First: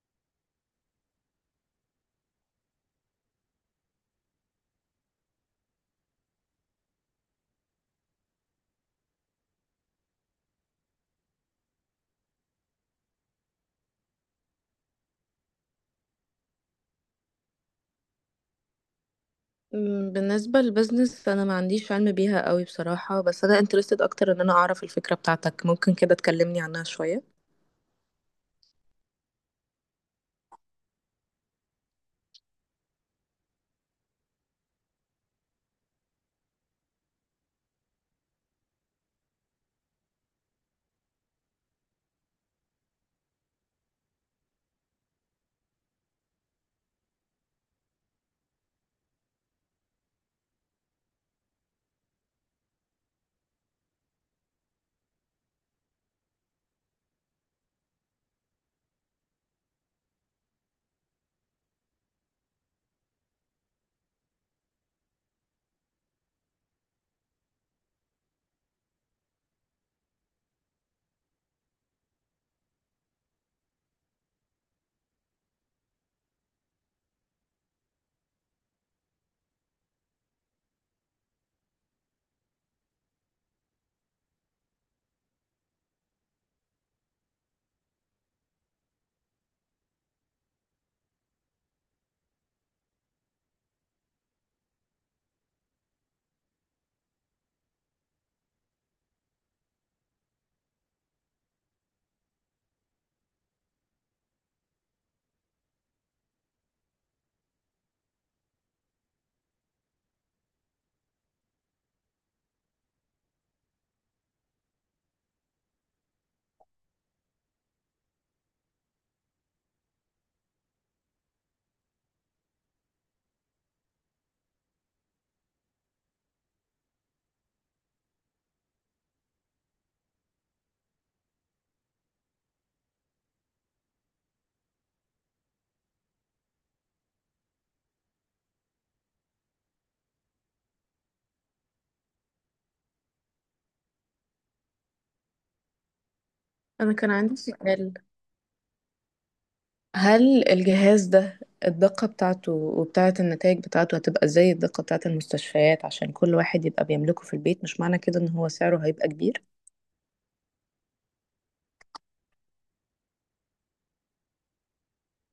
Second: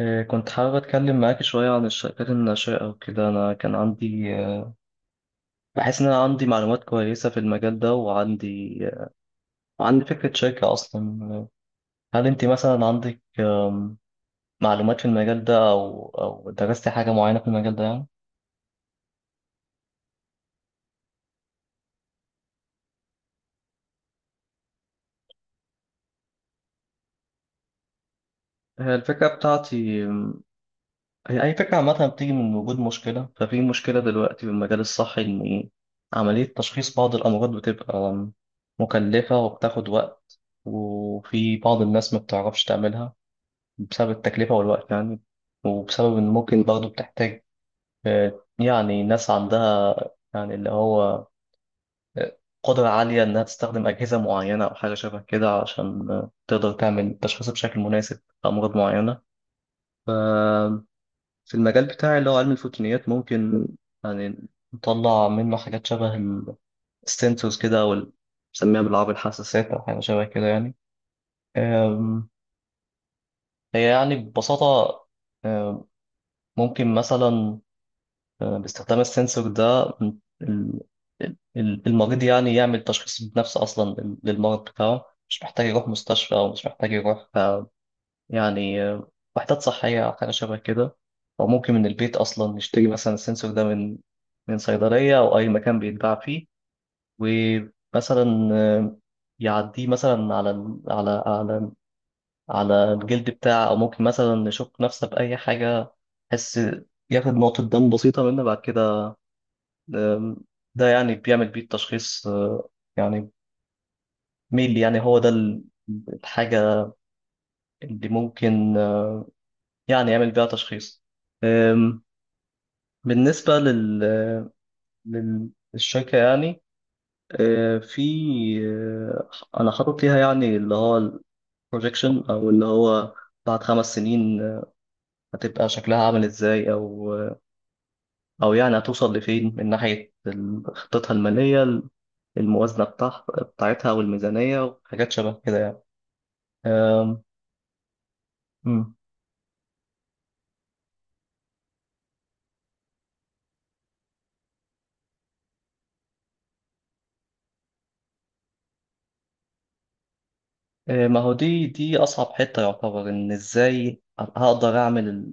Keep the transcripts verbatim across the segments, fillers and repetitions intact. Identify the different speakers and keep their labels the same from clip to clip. Speaker 1: آه، كنت حابب أتكلم معاك شوية عن الشركات الناشئة وكده. أنا كان عندي آه، بحس إن أنا عندي معلومات كويسة في المجال ده وعندي آه، وعندي فكرة شركة أصلا. هل أنت مثلا عندك آم، معلومات في المجال ده أو أو درستي حاجة معينة في المجال ده يعني؟
Speaker 2: أمم، بالنسبة للبزنس، أنا ما عنديش علم بيها قوي بصراحة، بس أنا interested أكتر إن أنا أعرف الفكرة بتاعتك. ممكن كده تكلمني عنها شوية.
Speaker 1: هي الفكرة بتاعتي آم، هي أي فكرة عامة بتيجي من وجود مشكلة. ففي مشكلة دلوقتي في المجال الصحي إن عملية تشخيص بعض الأمراض بتبقى آم، مكلفة وبتاخد وقت، وفي بعض الناس ما بتعرفش تعملها بسبب التكلفة والوقت يعني، وبسبب إن ممكن برضه بتحتاج آه، يعني ناس عندها يعني اللي هو آه، قدرة عالية إنها تستخدم أجهزة معينة أو حاجة شبه كده عشان آه، تقدر تعمل تشخيص بشكل مناسب لأمراض معينة. ف- في المجال بتاعي اللي هو علم الفوتونيات ممكن يعني نطلع منه حاجات شبه السنسورز كده، أو بنسميها بالعربي الحساسات أو حاجة شبه كده يعني. آم، هي يعني ببساطة آم، ممكن مثلا باستخدام السنسور ده ال- ال- المريض يعني يعمل تشخيص بنفسه أصلا للمرض بتاعه، مش محتاج يروح مستشفى أو مش محتاج يروح آه، يعني آه، وحدات صحية أو حاجة شبه كده، أو ممكن من البيت أصلا نشتري مثلا السنسور ده من من صيدلية أو أي مكان بيتباع فيه. ومثلا آه، يعديه مثلا على ال- على على على الجلد بتاعه، أو ممكن مثلا نشك نفسه بأي حاجة بس ياخد نقطة دم بسيطة منه بعد كده. آم، ده يعني بيعمل بيه التشخيص. آه، يعني ميلي يعني هو ده ال- الحاجة اللي ممكن آه، يعني يعمل بيها تشخيص. آم، بالنسبة لل آه، لل- للشركة يعني آه، في آه، أنا حاطط ليها يعني اللي هو البروجيكشن، أو اللي هو بعد خمس سنين آه، هتبقى شكلها عامل إزاي، أو آه، أو يعني هتوصل لفين من ناحية ال- خطتها المالية، الموازنة بتاع- بتاعتها والميزانية وحاجات شبه كده يعني.
Speaker 2: أنا كان
Speaker 1: أم،
Speaker 2: عندي سؤال:
Speaker 1: مم.
Speaker 2: هل الجهاز ده الدقة بتاعته وبتاعة النتائج بتاعته هتبقى زي الدقة بتاعة المستشفيات؟ عشان كل واحد يبقى بيملكه في البيت، مش معنى كده إن هو سعره هيبقى كبير؟
Speaker 1: إيه، ما هو دي دي أصعب حتة، يعتبر إن إزاي هقدر أعمل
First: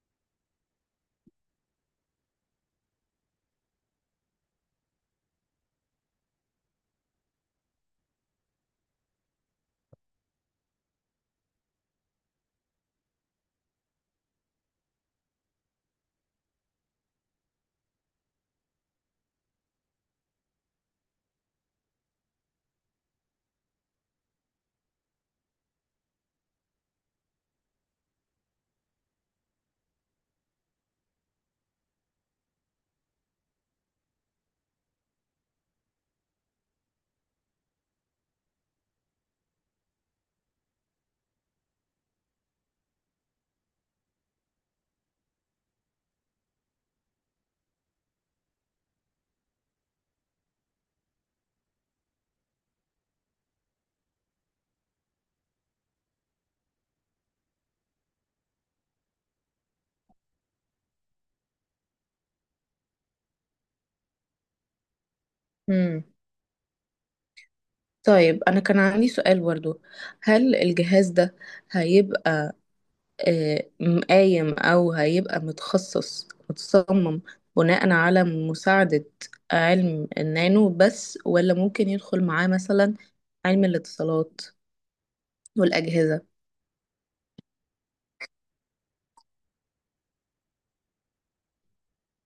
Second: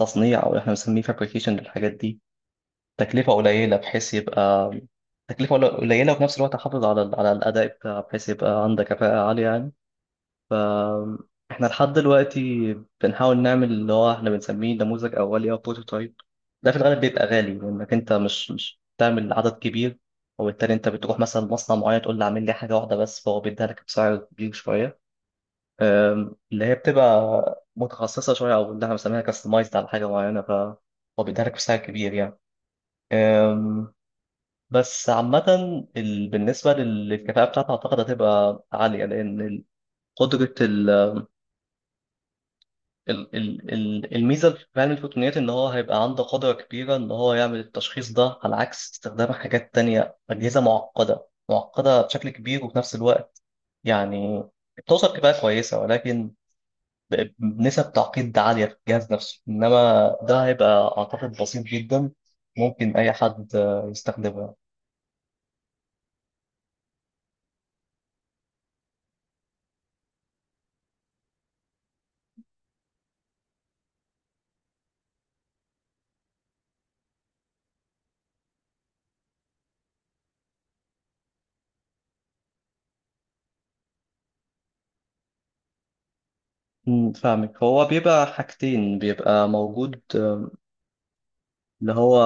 Speaker 1: التصنيع، أو إحنا بنسميه فابريكيشن، للحاجات دي تكلفة قليلة، بحيث يبقى تكلفة قليلة وفي نفس الوقت أحافظ على ال- على الأداء بتاعها، بحيث يبقى عندك كفاءة عالية يعني. فاحنا لحد دلوقتي بنحاول نعمل اللي هو احنا بنسميه نموذج اولي او بروتوتايب. ده في الغالب بيبقى غالي لانك انت مش مش بتعمل عدد كبير، وبالتالي انت بتروح مثلا مصنع معين تقول له اعمل لي حاجه واحده بس، فهو بيديها لك بسعر كبير شويه. أم، اللي هي بتبقى متخصصه شويه، او اللي احنا بنسميها كاستمايزد على حاجه معينه، فهو بيديها لك بسعر كبير يعني. أم، بس عامة ال- بالنسبة لل- للكفاءة بتاعتها أعتقد هتبقى عالية، لأن قدرة ال- ال- ال- الميزة في علم الفوتونيات إن هو هيبقى عنده قدرة كبيرة إن هو يعمل التشخيص ده، على عكس استخدام حاجات تانية أجهزة معقدة معقدة بشكل كبير وفي نفس الوقت يعني بتوصل كفاءة كويسة، ولكن ب- بنسب تعقيد عالية في الجهاز نفسه. إنما ده هيبقى أعتقد بسيط جدا، ممكن أي حد آه، يستخدمه.
Speaker 2: امم طيب، أنا كان عندي سؤال برضو. هل الجهاز ده هيبقى آه، قايم أو هيبقى متخصص متصمم بناء على مساعدة علم النانو بس، ولا ممكن يدخل معاه مثلا علم الاتصالات والأجهزة؟
Speaker 1: مم، فاهمك، هو بيبقى حاجتين بيبقى موجود اللي هو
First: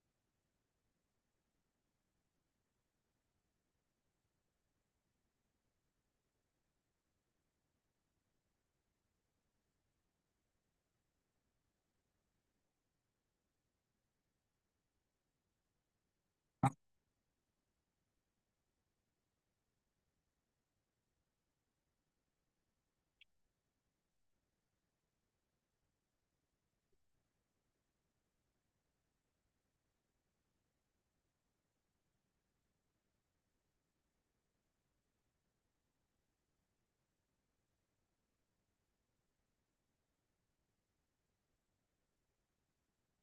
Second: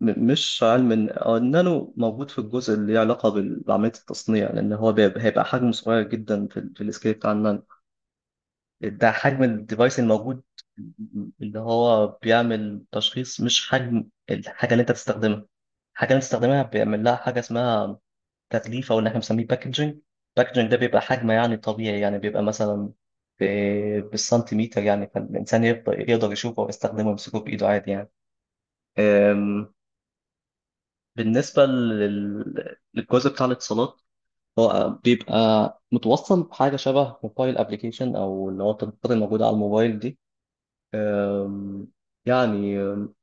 Speaker 1: م- مش علم الن- آه، النانو موجود في الجزء اللي ليه علاقة بال- بعملية التصنيع، لأن هو بيبقى- هيبقى حجمه صغير جدا في, ال- في السكيل بتاع النانو. ده حجم الديفايس الموجود اللي هو بيعمل تشخيص، مش حجم الحاجة اللي أنت تستخدمها الحاجة اللي أنت تستخدمها بيعمل لها حاجة اسمها تغليف، أو اللي احنا بنسميه باكجنج. باكجنج ده بيبقى حجم يعني طبيعي، يعني بيبقى مثلا ب- بالسنتيمتر يعني، فالإنسان يقدر يقدر يشوفه ويستخدمه ويمسكه بإيده عادي يعني. آمم بالنسبة لل- للجزء بتاع الاتصالات، هو بيبقى متوصل بحاجة شبه موبايل ابلكيشن، أو اللي هو التطبيقات الموجودة على الموبايل دي. أم، يعني أم،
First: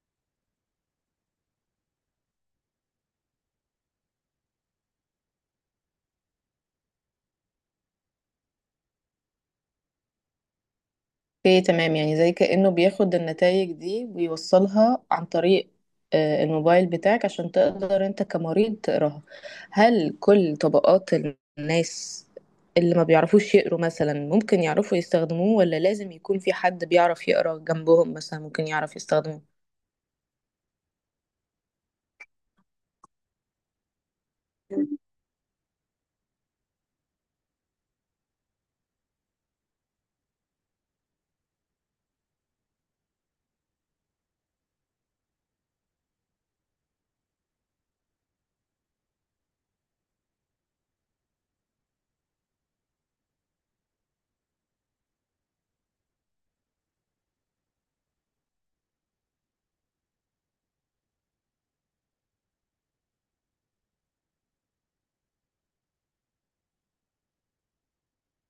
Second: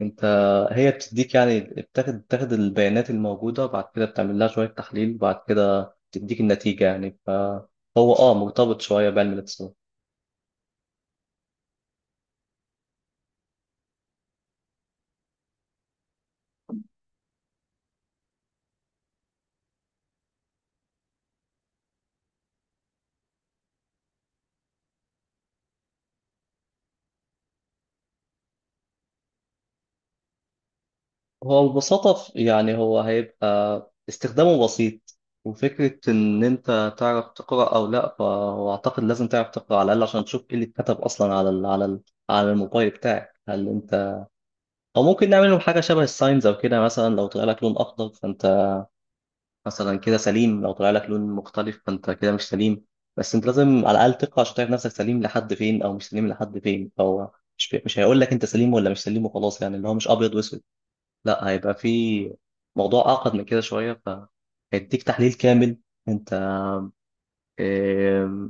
Speaker 1: أنت، هي بتديك يعني بتاخد بتاخد البيانات الموجودة، بعد كده بتعمل لها شوية تحليل، بعد كده تديك النتيجة يعني، فهو اه مرتبط شوية بعلم الاتصالات.
Speaker 2: اوكي، تمام. يعني زي كأنه بياخد النتائج دي ويوصلها عن طريق آه، الموبايل بتاعك، عشان تقدر انت كمريض تقراها. هل كل طبقات الناس اللي ما بيعرفوش يقروا مثلا ممكن يعرفوا يستخدموه، ولا لازم يكون في حد بيعرف يقرا جنبهم مثلا ممكن يعرف يستخدمه؟
Speaker 1: هو ببساطة ف- يعني هو هيبقى استخدامه بسيط، وفكرة إن أنت تعرف تقرأ أو لأ، فهو أعتقد لازم تعرف تقرأ على الأقل عشان تشوف إيه اللي اتكتب أصلا على ال على ال على الموبايل بتاعك. هل أنت أو ممكن نعمل لهم حاجة شبه الساينز أو كده، مثلا لو طلع لك لون أخضر فأنت مثلا كده سليم، لو طلع لك لون مختلف فأنت كده مش سليم. بس أنت لازم على الأقل تقرأ عشان تعرف نفسك سليم لحد فين أو مش سليم لحد فين، فهو مش مش هيقول لك أنت سليم ولا مش سليم وخلاص، يعني اللي هو مش أبيض وأسود، لا هيبقى في موضوع أعقد من كده شوية، فهيديك تحليل كامل. أنت آم،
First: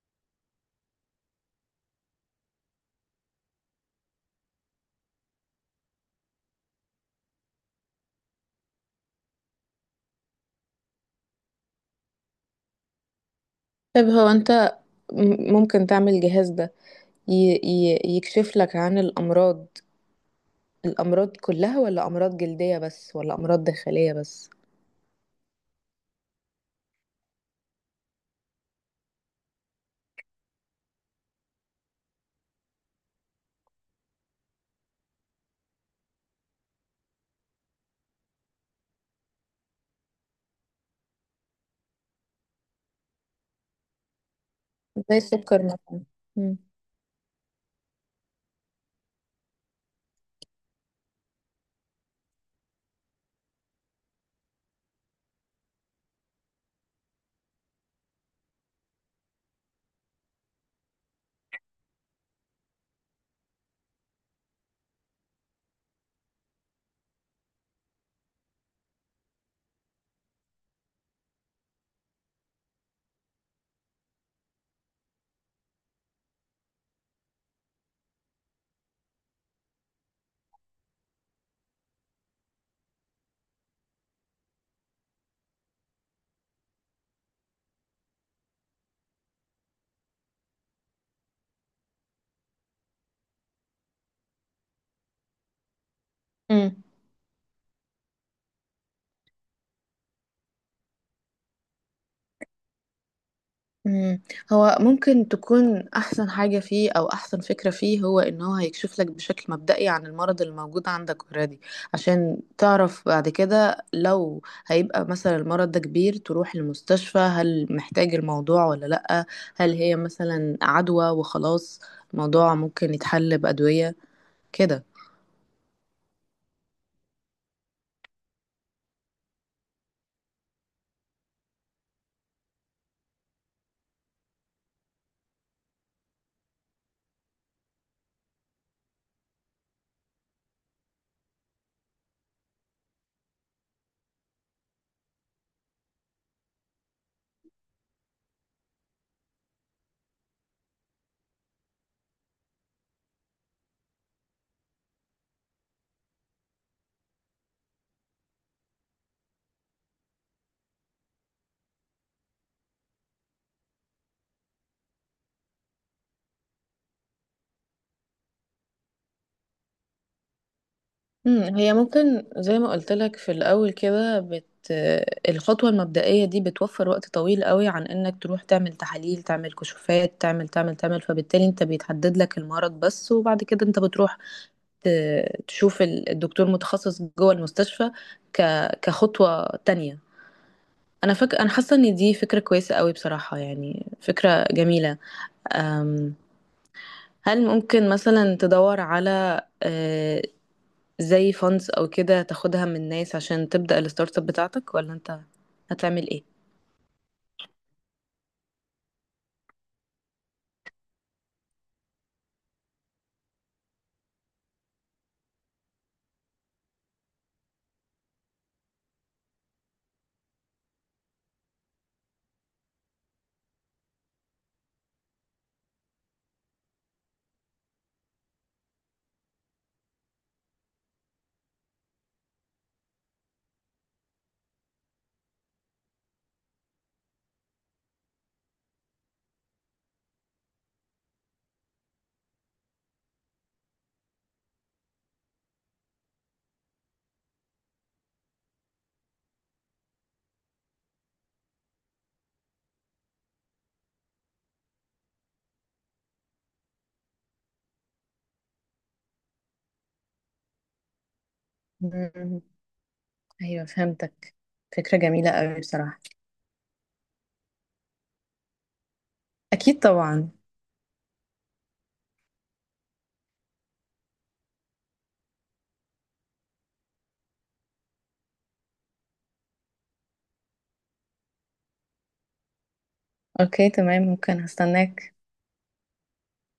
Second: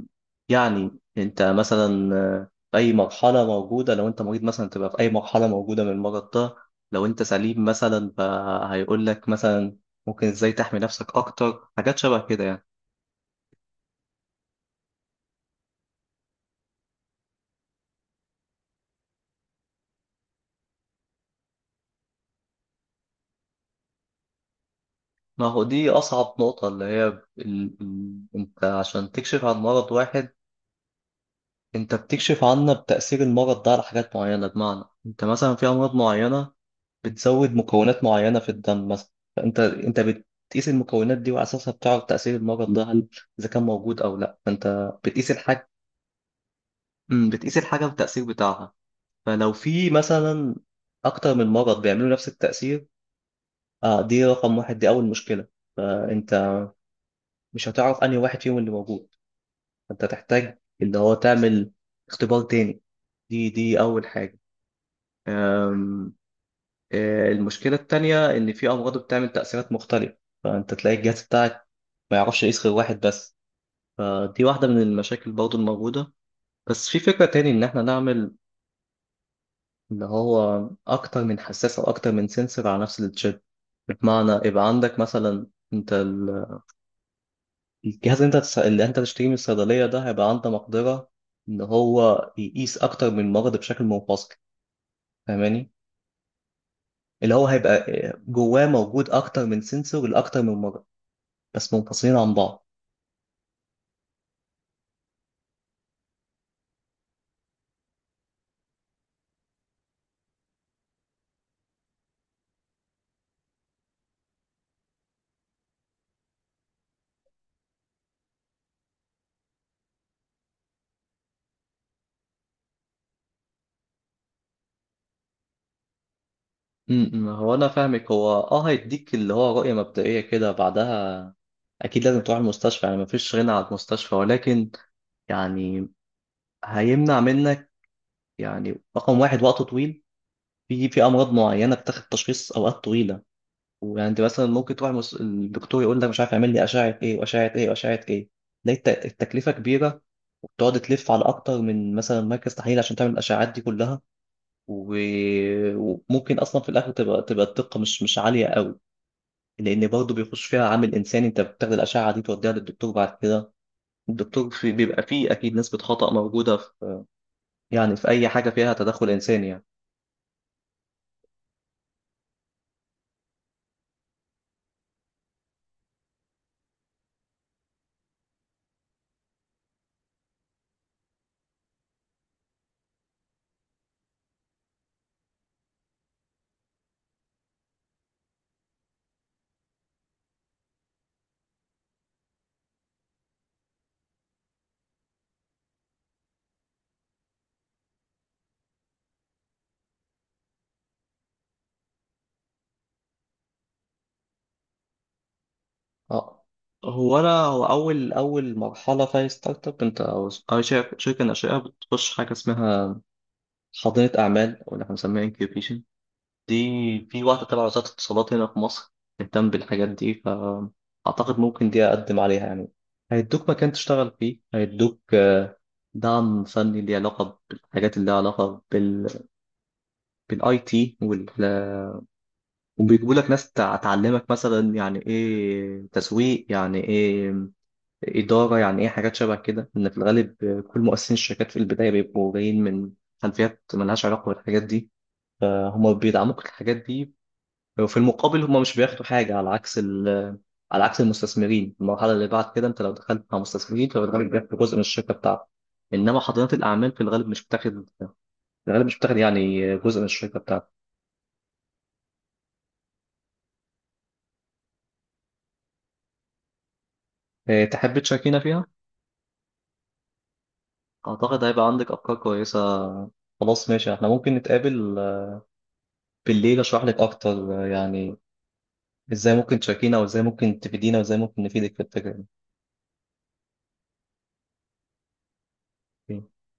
Speaker 1: يعني أنت مثلا آه، في أي مرحلة موجودة، لو أنت مريض مثلا تبقى في أي مرحلة موجودة من المرض ده، لو أنت سليم مثلا فهيقول لك مثلا ممكن إزاي تحمي نفسك أكتر، حاجات شبه كده يعني.
Speaker 2: طيب، هو انت م- ممكن تعمل الجهاز ده ي- ي- يكشف لك عن الأمراض الأمراض كلها، ولا أمراض جلدية بس، ولا أمراض داخلية بس؟
Speaker 1: ما هو دي أصعب نقطة، اللي هي ال... ال- أنت عشان تكشف عن مرض واحد، أنت بتكشف عنه بتأثير المرض ده على حاجات معينة، بمعنى أنت مثلا في أمراض معينة بتزود مكونات معينة في الدم مثلا، فأنت أنت بتقيس المكونات دي وعلى أساسها بتعرف تأثير المرض ده، هل إذا كان موجود أو لأ، فأنت
Speaker 2: زي
Speaker 1: بتقيس
Speaker 2: السكر
Speaker 1: الحاجة.
Speaker 2: مثلا.
Speaker 1: مم، بتقيس الحاجة والتأثير بتاعها. فلو في مثلا أكتر من مرض بيعملوا نفس التأثير، آه دي رقم واحد، دي أول مشكلة. فأنت مش هتعرف أنهي واحد فيهم اللي موجود، فأنت تحتاج اللي هو تعمل اختبار تاني. دي دي أول حاجة. أم، آه، المشكلة التانية إن في أمراض بتعمل تأثيرات مختلفة، فأنت تلاقي الجهاز بتاعك ما يعرفش يقيس غير واحد بس، فدي واحدة من المشاكل برضو الموجودة. بس في فكرة تاني إن إحنا نعمل اللي هو أكتر من حساس أو أكتر من سنسور على نفس التشيب، بمعنى يبقى عندك مثلا أنت ال- الجهاز اللي أنت هتس- اللي أنت تشتريه من الصيدلية ده هيبقى عنده مقدرة إن هو يقيس أكتر من مرض بشكل منفصل، فاهماني؟
Speaker 2: مم.
Speaker 1: اللي هو هيبقى جواه موجود أكتر من سنسور لأكتر من مرض، بس منفصلين عن بعض.
Speaker 2: مم. هو ممكن تكون أحسن حاجة فيه أو أحسن فكرة فيه، هو إن هو هيكشف لك بشكل مبدئي عن المرض اللي موجود عندك اوريدي، عشان تعرف بعد كده لو هيبقى مثلا المرض ده كبير تروح المستشفى هل محتاج الموضوع ولا لأ. هل هي مثلا عدوى وخلاص الموضوع ممكن يتحل بأدوية كده.
Speaker 1: امم، امم. هو انا فاهمك، هو اه هيديك اللي هو رؤية مبدئية كده، بعدها اكيد لازم تروح المستشفى، يعني مفيش غنى عن المستشفى، ولكن يعني هيمنع منك، يعني رقم واحد، وقت طويل. في في امراض معينة بتاخد تشخيص اوقات طويلة، ويعني انت مثلا ممكن تروح المس... الدكتور يقول لك مش عارف اعمل لي اشعة ايه واشعة ايه واشعة ايه، تلاقي الت- التكلفة كبيرة، وبتقعد تلف على اكتر من مثلا مركز تحليل عشان تعمل الاشعات دي كلها. و... وممكن اصلا في الاخر تبقى تبقى الدقة مش مش عالية قوي، لان برضه بيخش فيها عامل انساني، انت بتاخد الاشعه دي توديها للدكتور، بعد كده الدكتور في بيبقى فيه اكيد نسبه خطا موجوده في، يعني في اي حاجه فيها تدخل انساني يعني.
Speaker 2: مم، هي ممكن زي ما قلت لك في الأول كده بت... الخطوة المبدئية دي بتوفر وقت طويل قوي، عن إنك تروح تعمل تحاليل، تعمل كشوفات، تعمل تعمل تعمل. فبالتالي أنت بيتحدد لك المرض بس، وبعد كده أنت بتروح ت... تشوف ال- الدكتور متخصص جوه المستشفى ك... كخطوة تانية. أنا فك... أنا حاسة إن دي فكرة كويسة قوي بصراحة، يعني فكرة جميلة. أم... هل ممكن مثلا تدور على آه، زي funds او كده تاخدها من ناس عشان تبدأ الستارت اب بتاعتك، ولا انت هتعمل ايه؟
Speaker 1: اه هو انا هو اول اول مرحله في أي ستارت اب، انت او أي شركه شركة ناشئه بتخش حاجه اسمها حاضنه اعمال، او اللي احنا بنسميها انكيوبيشن. دي في واحده تبع وزاره الاتصالات هنا في مصر بتهتم بالحاجات دي، فاعتقد ممكن دي اقدم عليها يعني. هيدوك مكان تشتغل فيه، هيدوك دعم فني ليه علاقة بالحاجات اللي لها علاقة بال بالاي تي وال... وبيجيبوا لك ناس تع- تعلمك مثلا يعني ايه تسويق، يعني ايه إدارة، يعني ايه، حاجات شبه كده، إن في الغالب كل مؤسسين الشركات في البداية بيبقوا جايين من خلفيات ملهاش علاقة بالحاجات دي، فهم بيدعموك الحاجات دي. وفي المقابل هم مش بياخدوا حاجة، على عكس ال... على عكس المستثمرين. المرحلة اللي بعد كده انت لو دخلت مع مستثمرين فبالغالب بياخدوا جزء من الشركة بتاعتك، انما حاضنات الاعمال في الغالب مش بتاخد الغالب مش بتاخد يعني جزء من الشركة بتاعتك.
Speaker 2: مم. ايوه، فهمتك. فكرة جميلة قوي بصراحة.
Speaker 1: إيه، تحب تشاركينا فيها؟
Speaker 2: اكيد طبعا.
Speaker 1: أعتقد هيبقى عندك أفكار كويسة. خلاص ماشي، احنا ممكن نتقابل آه، بالليل أشرح لك أكتر آه، يعني إزاي ممكن تشاركينا وإزاي ممكن تفيدينا وإزاي ممكن نفيدك في الفكرة
Speaker 2: اوكي، تمام. ممكن هستناك.
Speaker 1: دي